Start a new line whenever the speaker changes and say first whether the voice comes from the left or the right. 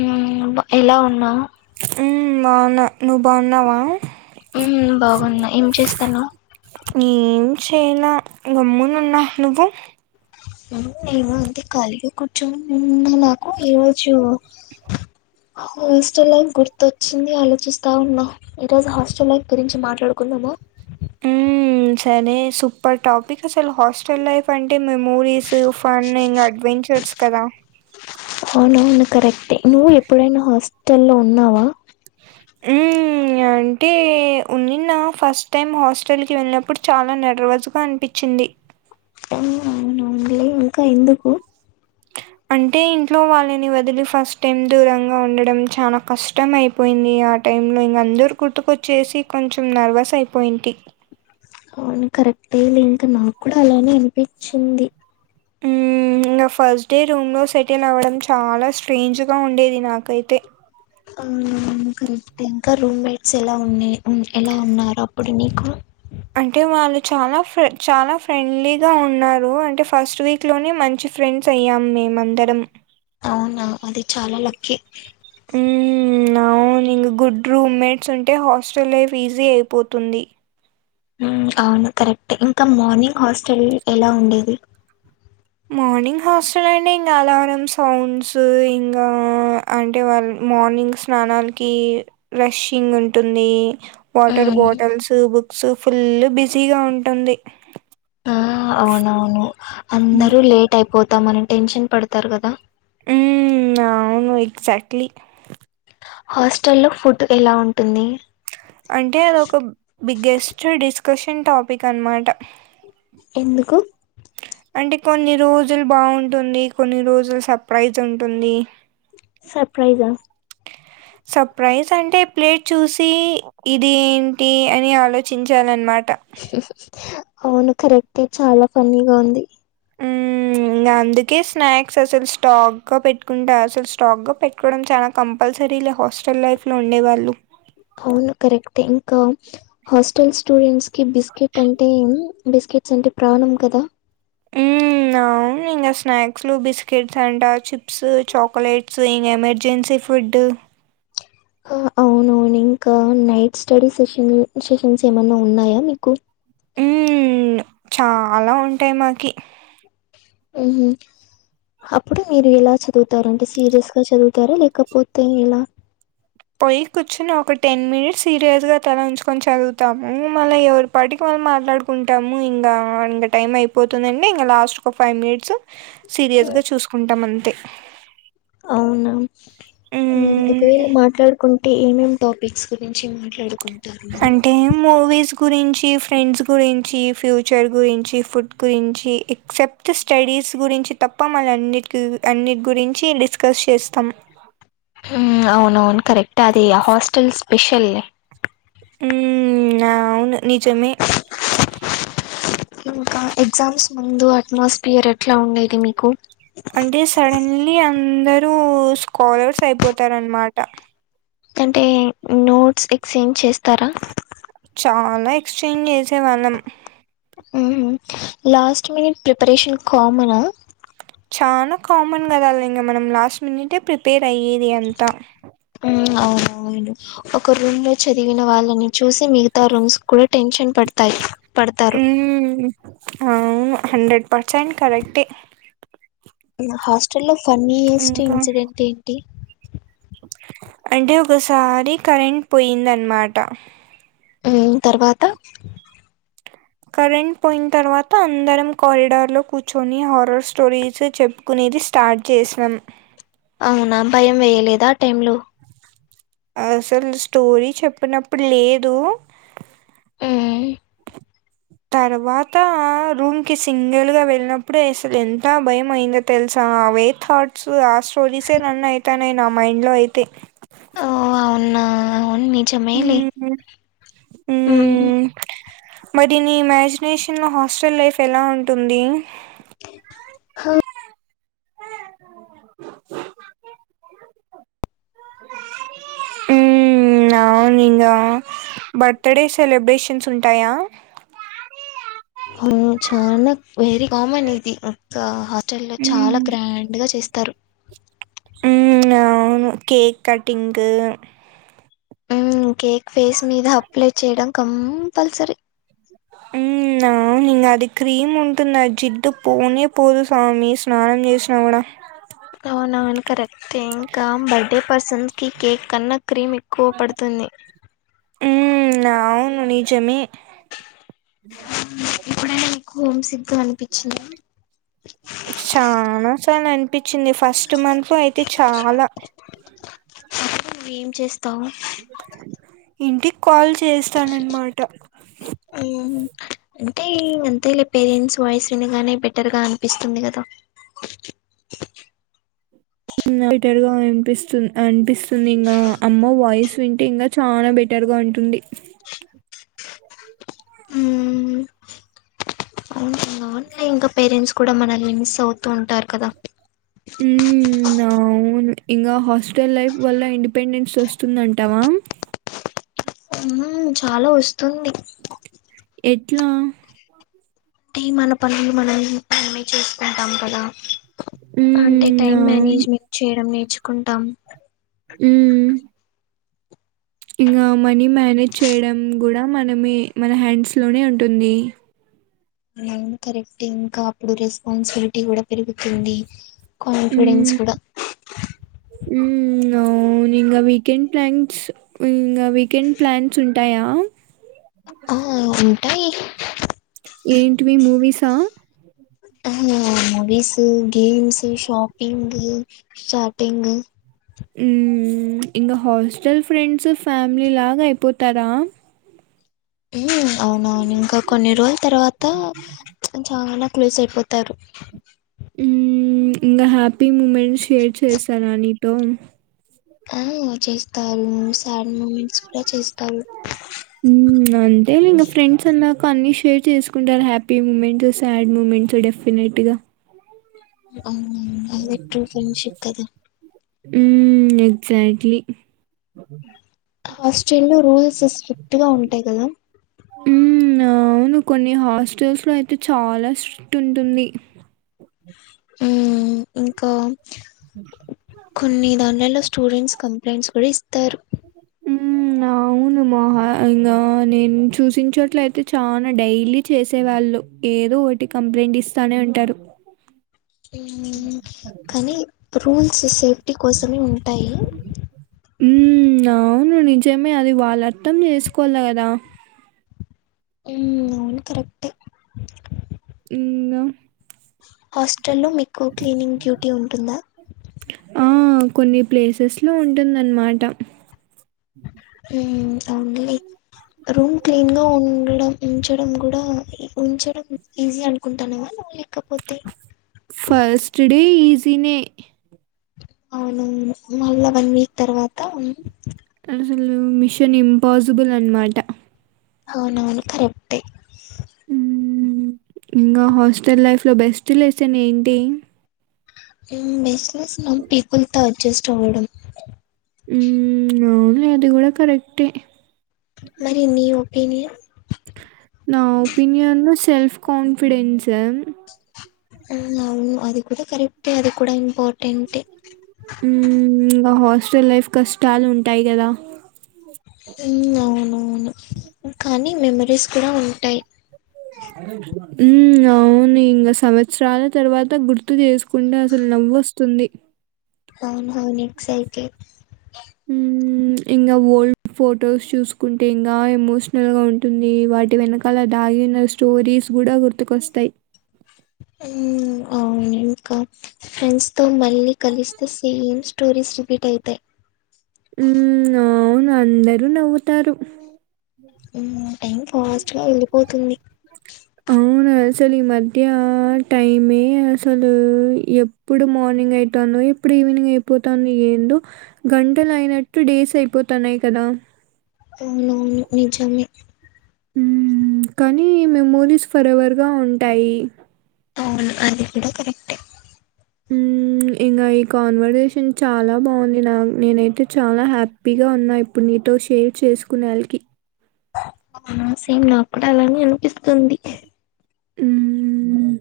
left: హ్ బ ఎలా ఉన్నావ్
right: మ్ బాగున్నా నువ్వు బాగున్నావా
left: హ్ బాగున్నా ఏం చేస్తాన్నవు
right: నేను ఏం చేయనా గమ్మున ఉన్నా నువ్వు
left: నేను అంతే కలిగ కుర్చున్న నిన్న నాకు ఈ రోజు హాస్టల్ లైఫ్ గుర్తొచ్చింది. ఆలోచిస్తా ఉన్నా ఈ రోజు హాస్టల్ లైఫ్ గురించి మాట్లాడుకుందామా
right: మ్మ్, సరే సూపర్ టాపిక్ అసలు హాస్టల్ లైఫ్ అంటే మెమోరీస్ ఫన్ ఇంగ అడ్వెంచర్ పెట్స్ కదా
left: అవునవును కరెక్టే నువ్వు ఎప్పుడైనా హాస్టల్లో ఉన్నావా
right: హ్ అంటే ఉన్నిన్న ఫస్ట్ టైం హాస్టల్కి వెళ్ళినప్పుడు చాలా నార్వజ్ గ అనిపిచ్చింది.
left: [unintelligible] ఇంకా ఎందుకు
right: అంటే ఇంట్లో వాళ్ళని వొదిలి ఫస్ట్ టైం దూరంగా ఉండడం చానా కష్ట కష్టం అయిపోయింది. ఆ టైం లో ఇంగ అందరు గుర్తుకొచ్చేసి కొంచెం నర్వస్ అయిపోయింటి
left: అవును కరెక్టే లే ఇంకా నాకు కూడా అలానే అనిపిచ్చింది
right: హ్మ్. ఇంగ ఫస్ట్డే రూమ్ లో సెటిల్ అవ్వడం చాల స్ట్రేంజ్గా ఉండేది. నాకైతే
left: ఔన కరెక్ట్ ఇంక రూమెట్స్ ఎలా ఉన్నె ఎలా ఉన్నారు. అప్పుడు నీకు
right: అంటే వాళ్ళు చాల ఫ్రె చాలా ఫ్రెండ్లీగా ఉన్నారు అంటే ఫస్ట్ వీక్ క్లోనే మంచి ఫ్రెండ్స్ అయ్యాం మేమందరం
left: ఔనా అది చాల లక్కీ
right: ఉ ఔన్ ఇగ్ గుడ్ రూమ్ మేట్స్ ఉంటే హాస్టల్ లైఫ్ ఈజీ అయిపోతుంది.
left: ఉ ఔన్ కరెక్ట్ ఇంక మార్నింగ్ హాస్టల్ ఎలా ఉండేది.
right: మార్నింగ్ హాస్టల్ అని ఇంగా అలారం సౌండ్స్ ఇంగా అంటే వాళ్ మార్నింగ్ స్నానాలకి రషింగ్ ఉంటుంది. వాటర్
left: ఉమ్,
right: బాటిల్స్ బుక్స్ ఫుల్ బిజీగ ఉంటుంది.
left: ఔనవును అందరూ లేట్ అయిపోతాం అనె టెన్షన్ పడ్తర్ కద
right: ఉ ఔను ఎక్సాక్ట్లీ
left: హాస్టలో ఫుడ్ ఎల ఉంటుంది.
right: అంటే అదొక బిగ్గెస్ట్ డిస్కషన్ టాపిక్ అనమాట
left: ఎందుకు
right: అంటే కొన్ని రోజులు బాగుంటుంది. కొన్ని రోజులు సర్ప్రైజ్ ఉంటుంది.
left: సర్ప్రైజా
right: సర్ప్రైజ్ అంటే ప్లేట్ చూసి ఇది ఏంటి అని ఆలోచించాల్న్మాట
left: హ్ హ్ ఔను కరెక్టే చాల ఫన్నీగ ఉంది [inaudible]
right: ఇంగ్ అందుకే స్నాక్స్ అసలు స్టాక్గా పెట్టుకుంట అసలు స్టాక్గ పెట్టుకోవడం చాన కంపల్సరీలో హాస్టల్ లైఫ్లో ఉండేవాళ్ళు
left: ఔను కరెక్టే ఇంక హాస్టల్ స్టూడెంట్స్కి బిస్కెట్ అంటే ఎమ్ బిస్కెట్స్ అంటే ప్రాణం కద [inaudible]
right: ఔనింగా స్నాక్స్లు బిస్కెట్స్ అంట చిప్స్ చాక్లట్స్ ఇ ఎమర్జెన్సీ ఫుడ్డు
left: అ అవునవును ఇంక నైట్ స్టడీ సెషన్ సెషన్స్ ఏమన్న ఉన్నాయ మీకు
right: ఉమ్మ్మ్న్ చాల ఉంటాయ్ మాకి
left: ఉహు అప్డు మీరు ఎలా చదువుతారు అంటే సీరియస్గ చదువుతార లేకపోతే ఎలా
right: పొయ్ కుర్చున ఒక టెన్ మినెట్స్ సీరియస్గ తల ఒన్చుకొని చదువుతాము మళ్ల యవడు పటిక మనం మాట్లాడుకుంటము ఇంగ ఇంగ టైం అయిపోతుందండె ఇంగ లాస్ట్ ఒక ఫైవ్ మినెట్స్ సీరియస్గ చూసుకుంటం అంతే
left: ఔన ఉ
right: హ్మ్.
left: ఒకవేళ మాట్లాడుకుంటే ఏమేం టాపిక్స్ గురించి మట్లడు
right: అంటే మూవీస్ గురించి ఫ్రెండ్స్ గురించి ఫ్యూచర్ గురించి ఫుడ్ గురించి ఎక్సెప్ ప్ట్ స్టడీస్ గురించి తప్ప మళ్ అన్నిట్ అన్నిట్ గురించి డిస్కస్ చేస్తమ్
left: ఉమ్ అవునవును కరెక్టే అది ఆ హాస్టల్ స్పెషల్ లే
right: ఉమ్మ్మ్ నౌను నిజమే
left: ఇంకా ఎగ్జామ్స్ ముందు అట్మాస్ఫియర్ ఎట్లా ఉండేది మీకు
right: అంటే సడన్లి అందరూ స్కాలర్స్ అయిపోతరన్మాట
left: కంటే నోట్స్ ఎక్స్చేంజ్ చేస్తార
right: చాలా ఎక్స్చేంజ్ చేసేవాళ్ళం
left: ఉ హు లాస్ట్ మినెట్ ప్రిపరేషన్ కామన
right: చాన కామన్ గద అల్ ఇంగ మనం లాస్ట్ మినెటే ప్రిపేర్ అయ్యేది అంత
left: ఉం ఔన్ ఔను ఒక రూమ్మే చదివిన వాళ్ళని చూసి మిగత రూమ్స్ కూడ టెన్షన్ పడ్తయ్ పడ్తరు
right: ఔను హండ్రెడ్ పర్సెంట్ కరెక్ట్ ఏ
left: ఇగ హాస్టల్లో ఫన్నీయస్ట్
right: ఇంకా
left: ఇన్సిడెంట్ ఏంటి
right: అంటే ఒకసారి కరెంట్ పోయిందన్మాట
left: ఉ తర్వాత
right: కరెంట్ పోయిన్ తర్వాత అందరం కారిడర్ లో కూర్చొని హారర్ స్టోరీస్ చెపు కునేది స్టార్ట్ జేస్నాం
left: అవునా భయం వేయలేదా ఆ టైమ్ లో
right: అసల్ స్టోరీ చెప్పినప్పుడు లేదు
left: ఉమ్
right: తర్వాతా రూమ్ కి సింగిల్ గా వెళ్ళినప్పుడే అస్సల్ ఎంతా భయం అయిందో తెల్సా అవే థాట్స్ ఆ స్టోరీసే రన్ అయితాన్నయి నా మైండ్లో అయితే
left: ఓ అవున్నా అవున్ నిజమేలే
right: మ్మ్.
left: ఉమ్
right: మ్మ్. మరి నీ ఇమాజినేషన్ లో హాస్టల్ లైఫ్ ఎలా ఉంటుంది
left: హ
right: అవునింగా బర్త్డే సెలబ్రేషన్స్ ఉంటాయా
left: హా చాన వెరీ కామన్ ఇది ఇంకా హాస్టల్ లో చాలా
right: మ్మ్.
left: గ్రాండ్ గా చేస్తారు
right: ఉమ్ ప్చ్ అవును కేక్ కటింగూ
left: ఉమ్ కేక్ ఫేస్ మీద అప్లై చేయడం కంపల్సరీ
right: ఆ ఇంగ అది క్రీమ్ ఉంటుందా జిడ్డు పోనే పోదు స్వామి స్నానం జేస్నా గూడ
left: అవునవును కరక్ టింకా బర్డే పర్సన్స్కి కేక్ కన్నా క్రీమ్ ఎక్కువ పడుతుంది
right: ఉమ్మ్ అవును నిజమే
left: హుమ్ ఎప్పుడైనా మీకు హోమ్ సిగ్గా అన్పిచ్చిందా
right: చాన సార్లు అన్పిచ్చింది ఫస్ట్ మంత్లో అయితే చాలా
left: అప్పుడు నువేం చేస్తావు
right: ఇంటికి కాల్ చేస్తానన్మాట
left: మ్ అంటే అంతే లే పేరెంట్స్ వాయిస్ వినగానే బెటర్ గా అనిపిస్తుంది గదా
right: విటర్ గా ఇన్పిస్తున్ ఇన్పిస్తుంది ఇంగా అమ్మ వాయిస్ వింటే ఇంగ చాన బెటర్గ ఉంటుంది
left: అవునువు ఇంకా పేరెంట్స్ కూడా మనల్ని మిస్ అవుతూ ఉంటారు కదా
right: ఉమ్మ్ అవ్ అవును ఇంగా హాస్టల్ లైఫ్ వల్ల ఇండిపెండెన్స్ ఒస్తుందంటవా
left: ఉమ్ చాలా ఒస్తుంది
right: ఎట్లా
left: అంటే మన పనిని మనం మనమే చేస్కుంటాం కదా అంటే
right: హ్మ్
left: టైమ్
right: అవును
left: మ్యానేజ్మెంట్ చేయడం నేర్చుకుంటాం
right: ఉ ఇంగా మనీ మ్యానేజ్ చేయడం గూడా మనమే మన హ్యాండ్స్లోనే ఉంటుంది
left: అవునవున్ కరెక్టే ఇంకా అప్పుడు రెస్పాన్సిబ్లిటీ గూడా పెరుగుతుంది కాన్ఫిడెన్స్ గుడ
right: ఉమ్మ్ అవ్నింగా వీకెండ్ ప్లాన్స్ ఇంగా వీకెండ్ ప్లాన్స్ ఉంటాయా
left: ఆ ఉంటయ్
right: ఏంటివి మూవీసా
left: ఆ మూవీసూ గేమ్సు షాపింగు షార్టింగు
right: ఉమ్మ్ ప్చ్ ఇంగ హాస్టల్ ఫ్రెండ్సు ఫ్యామిలీ లాగా అయిపోతరా
left: ఉమ్ అవునవును ఇంకా కొన్ని రోజుల్ తర్వాత ప్చ్ చాన క్లోజ్ అయిపోతారు
right: ఉహ్ ఇంకా హ్యాపీ మూమెంట్ షేర్ చేసానా నీతో
left: ఆ చేస్తారు సాడ్ మూమెంట్స్ కూడా చేస్తాలు
right: అంటే ఇంకా ఫ్రెండ్స్ అన్నాక అన్ని షేర్ చేస్కుంటారు హ్యాపీ మూమెంట్స్ సాడ్ మూమెంట్స్ డెఫినెట్గా
left: అవ్ను అదే ట్రూ ఫ్రెండ్షిప్ కద
right: ఉహ్ ఎక్జాక్ట్లీ
left: హాస్టలో రూల్స్ స్ట్రిక్ట్గా ఉంటాయి గదా
right: మ్మ్ అవ్ను కొన్ని హాస్టల్స్లో అయితే చాలా స్ట్రిక్టుంటుంది
left: మ్మ్ ఇంకా కొన్ని దాన్లలో స్టూడెంట్స్ కంప్లైంట్స్ కూడ ఇస్తారు
right: అవ్ను మోహ ఇంగా నేను చూసిన చోట్ల్తే చానా డైలీ చేసేవాళ్ళు ఏదో ఒటి కంప్లైంట్ ఇస్తానే ఉంటారు
left: హ్మ్ కానీ రూల్స్ సేఫ్టీ కోసమే ఉంటాయి
right: మ్మ్ అవ్ను నిజమే అది వాళ్ళర్థం చేస్కోవాల కదా
left: అవ్ను కరెక్టే
right: ఇంగా
left: హాస్టల్లో మీక్కు క్లీనింగ్ డ్యూటీ ఉంటుందా
right: ఆ కొన్ని ప్లేసెస్లో ఉంటుందన్మాట
left: మ్మ్ అవ్నులే రూమ్ క్లీన్గా ఉండడం ఉంచడం గూడా ఉంచడం ఈజీ అనుకుంటానేమో కాపోతే
right: ఫస్ట్ డే ఈజీనే
left: అవునవును మళ్ళ వన్ వీక్ తర్వాత
right: అసలు మిషనింపాసిబుల్ అన్మాట
left: అవునవును కరెక్టే
right: హ్మ్. ఇంగా హాస్టల్ లైఫ్లో బెస్ట్ లెస్సనేంటి
left: మ్మ్ బెస్ట్ లెసను పీపుల్తో అడ్జస్ట్ అవడం
right: ఉమ్ అవ్నులే అది గుడా కరెక్టే
left: మరి నీ ఒపీనియన్
right: నా ఒపీన్యన్ సెల్ఫ్ కన్ఫిడెన్స్
left: అవ్నవ్ను అది కుడా కరెక్టే అది కుడ ఇంపార్టెంటే
right: ఉమ్ ఇంగ హాస్టల్ లైఫ్ కష్టాలుంటాయి గదా
left: ఉహ్ అవునవును కానీ మెమరీస్ కూడా ఉంటాయ్
right: అరవు ఉమ్ అవ్ను ఇంగ సంవత్సరాల తర్వాత గుర్తు జేస్కుంటే అసలు నవ్వొస్తుంది
left: అవ్ను హవ్ను ఎక్సైతే
right: మ్మ్ ఇంగ ఓల్డ్ ఫొటోస్ చూస్కుంటే ఇంగా ఎమోషనల్గా ఉంటుంది వాటి వెనక దాగిన స్టోరీస్ కూడా గుర్తుకొస్తాయ్
left: అవ్నింకా ఫ్రెండ్స్తో మళ్ళీ కలిస్తే సేమ్ స్టోరీస్ రిపీటైతే
right: మ్మ్ అవ్ను అందరూ నవ్వుతారు
left: టైం ఫాస్ట్గా వెళ్ళిపోతుంది
right: అవ్ను అసలు ఈ మధ్యా టైమే అసలూ ఇప్పుడు మార్నింగైతాందో ఇప్పుడు ఈవినింగ్ అయిపోతాందో ఏందో గంటలు అయినట్టు డేస్ అయిపోతాన్నాయ్ కదా
left: అవ్నువ్ను నిజమే
right: ఉమ్ కానీ మెమోరిస్ ఫరెవర్గా ఉంటాయి
left: అవును అది కూడా కరెక్ట్
right: ఊ ఇంగ్ ఇంగా ఈ కాన్వరేషన్ చాలా బాంది నా నేనైతే చాలా హ్యాపీగా ఉన్నా ఇప్పుడు నీతో షేర్ చేస్కున్న్యాల్కి
left: ఆ సేమ్ నా క్కుడ అలానే అనిపిస్తుంది
right: ఊమ్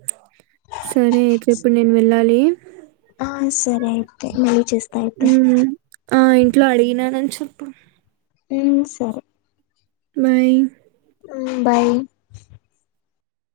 right: సరే అయితే ఇప్పుడు నేన్ వెళ్ళాలి
left: ఆహాన్ సరే అయితే మళ్ళీ చేస్
right: ఊ ఆ ఇంట్లో అడిగినానన్ చొప్పు
left: ఉమ్ సరే
right: బై
left: ఊ బాయి